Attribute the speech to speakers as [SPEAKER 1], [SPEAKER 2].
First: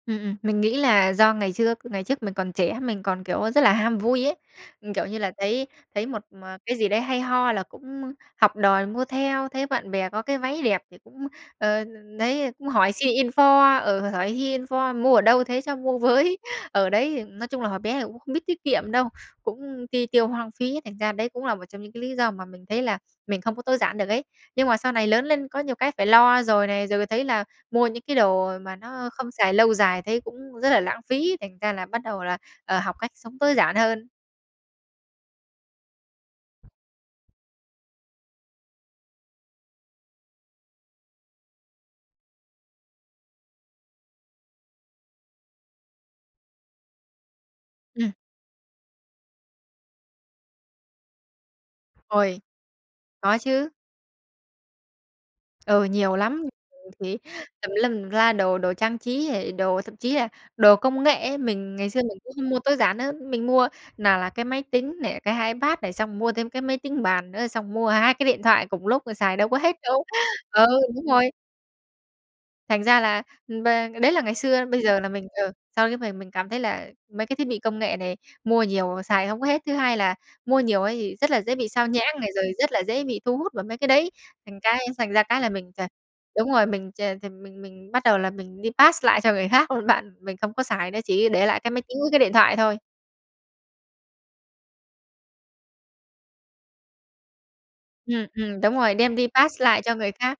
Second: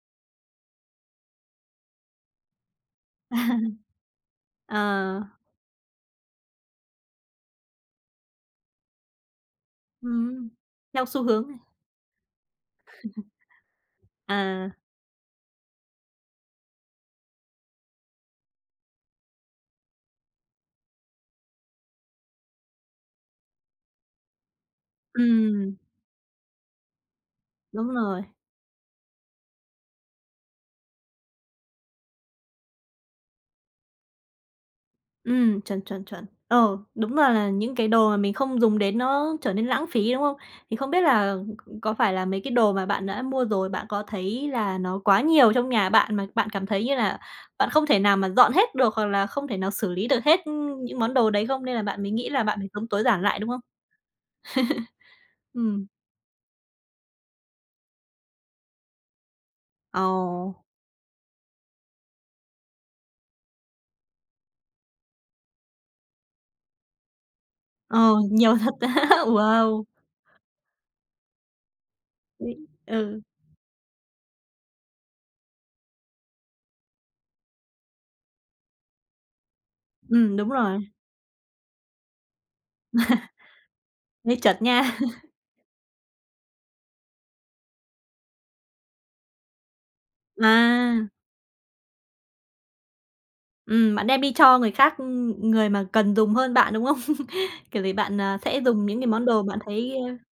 [SPEAKER 1] Ừm, ừm, mình nghĩ là do ngày trước ngày trước mình còn trẻ, mình còn,
[SPEAKER 2] À,
[SPEAKER 1] kiểu, rất là ham vui ấy. Ừm, kiểu như
[SPEAKER 2] ờ.
[SPEAKER 1] là, thấy thấy một mà cái gì đấy hay ho là cũng học đòi mua theo, thấy bạn bè có cái
[SPEAKER 2] Ừm,
[SPEAKER 1] váy đẹp thì
[SPEAKER 2] theo xu
[SPEAKER 1] cũng,
[SPEAKER 2] hướng này.
[SPEAKER 1] ờ, đ đấy, cũng hỏi xin info, ừ, hỏi hy
[SPEAKER 2] À.
[SPEAKER 1] info: "Mua ở đâu thế, cho mua với" Ờ, đấy, ừm, nói chung là hồi bé thì cũng không biết tiết kiệm đâu, cũng ti tiêu hoang phí, thành ra đấy cũng là một trong những cái lý do mà mình thấy là mình không có tối giản được ấy. Nhưng mà sau này lớn lên có nhiều
[SPEAKER 2] Ừm.
[SPEAKER 1] cái phải lo rồi này, rồi thấy là mua
[SPEAKER 2] Đúng
[SPEAKER 1] những cái
[SPEAKER 2] rồi.
[SPEAKER 1] đồ mà nó không xài lâu dài thấy cũng rất là lãng phí, thành ra là bắt đầu là, ờ, học cách sống tối giản hơn.
[SPEAKER 2] Ừm, chuẩn, chuẩn, chuẩn. Ờ, đúng là là những cái đồ mà mình không dùng đến nó trở nên lãng phí, đúng không? Thì không biết là c có phải là mấy cái đồ mà bạn đã mua rồi, bạn có thấy là nó quá nhiều trong nhà bạn mà bạn cảm thấy như là bạn không thể
[SPEAKER 1] Ừm.
[SPEAKER 2] nào mà dọn hết được hoặc là không thể nào xử lý được hết, ư, những món đồ đấy không, nên là bạn mới nghĩ
[SPEAKER 1] Ôi.
[SPEAKER 2] là bạn phải sống tối giản
[SPEAKER 1] Có
[SPEAKER 2] lại, đúng không?
[SPEAKER 1] chứ. Ừ,
[SPEAKER 2] Ừm.
[SPEAKER 1] nhiều lắm, [unintelligible] thì tùm lum tùm la đồ, đồ trang trí hề đồ, thậm
[SPEAKER 2] Ờ.
[SPEAKER 1] chí là đồ công nghệ ấy, mình ngày xưa mình cũng không mua tối giản nữa, mình mua nào là cái máy tính này, cái iPad này, xong mua thêm cái máy tính bàn nữa, xong mua 2
[SPEAKER 2] Ờ,
[SPEAKER 1] cái điện
[SPEAKER 2] nhiều
[SPEAKER 1] thoại
[SPEAKER 2] thật
[SPEAKER 1] cùng
[SPEAKER 2] á!
[SPEAKER 1] lúc, ơ, xài đâu có hết
[SPEAKER 2] Wow!
[SPEAKER 1] đâu. Ờ, đúng rồi.
[SPEAKER 2] [unintelligible]
[SPEAKER 1] Thành ra là
[SPEAKER 2] Ừ.
[SPEAKER 1] và đấy là ngày xưa, bây giờ là mình ờ, sau cái mời mình cảm thấy là mấy cái thiết bị công nghệ này mua nhiều xài hông có hết. Thứ hai là
[SPEAKER 2] Ừm, đúng
[SPEAKER 1] mua nhiều
[SPEAKER 2] rồi.
[SPEAKER 1] ấy thì rất là dễ bị xao nhãng này rồi rất là dễ bị thu hút vào mấy cái đấy.
[SPEAKER 2] Hơi
[SPEAKER 1] Thành
[SPEAKER 2] chật
[SPEAKER 1] cái
[SPEAKER 2] nha!
[SPEAKER 1] thành ra cái là mình ch đúng rồi, mình ch thì mình mình bắt đầu là mình đi pass lại cho người khác luôn bạn, mình không có xài nó,
[SPEAKER 2] À!
[SPEAKER 1] chỉ để lại cái máy tính với cái điện thoại thôi.
[SPEAKER 2] Ừm, bạn đem đi cho người khác, ư, ừ, người mà cần dùng hơn bạn, đúng không? Kiểu gì bạn,
[SPEAKER 1] Ừm,
[SPEAKER 2] à,
[SPEAKER 1] ừm,
[SPEAKER 2] sẽ
[SPEAKER 1] đúng
[SPEAKER 2] dùng
[SPEAKER 1] rồi,
[SPEAKER 2] những cái
[SPEAKER 1] đem
[SPEAKER 2] món
[SPEAKER 1] đi
[SPEAKER 2] đồ bạn
[SPEAKER 1] pass lại
[SPEAKER 2] thấy
[SPEAKER 1] cho người
[SPEAKER 2] ơ
[SPEAKER 1] khác.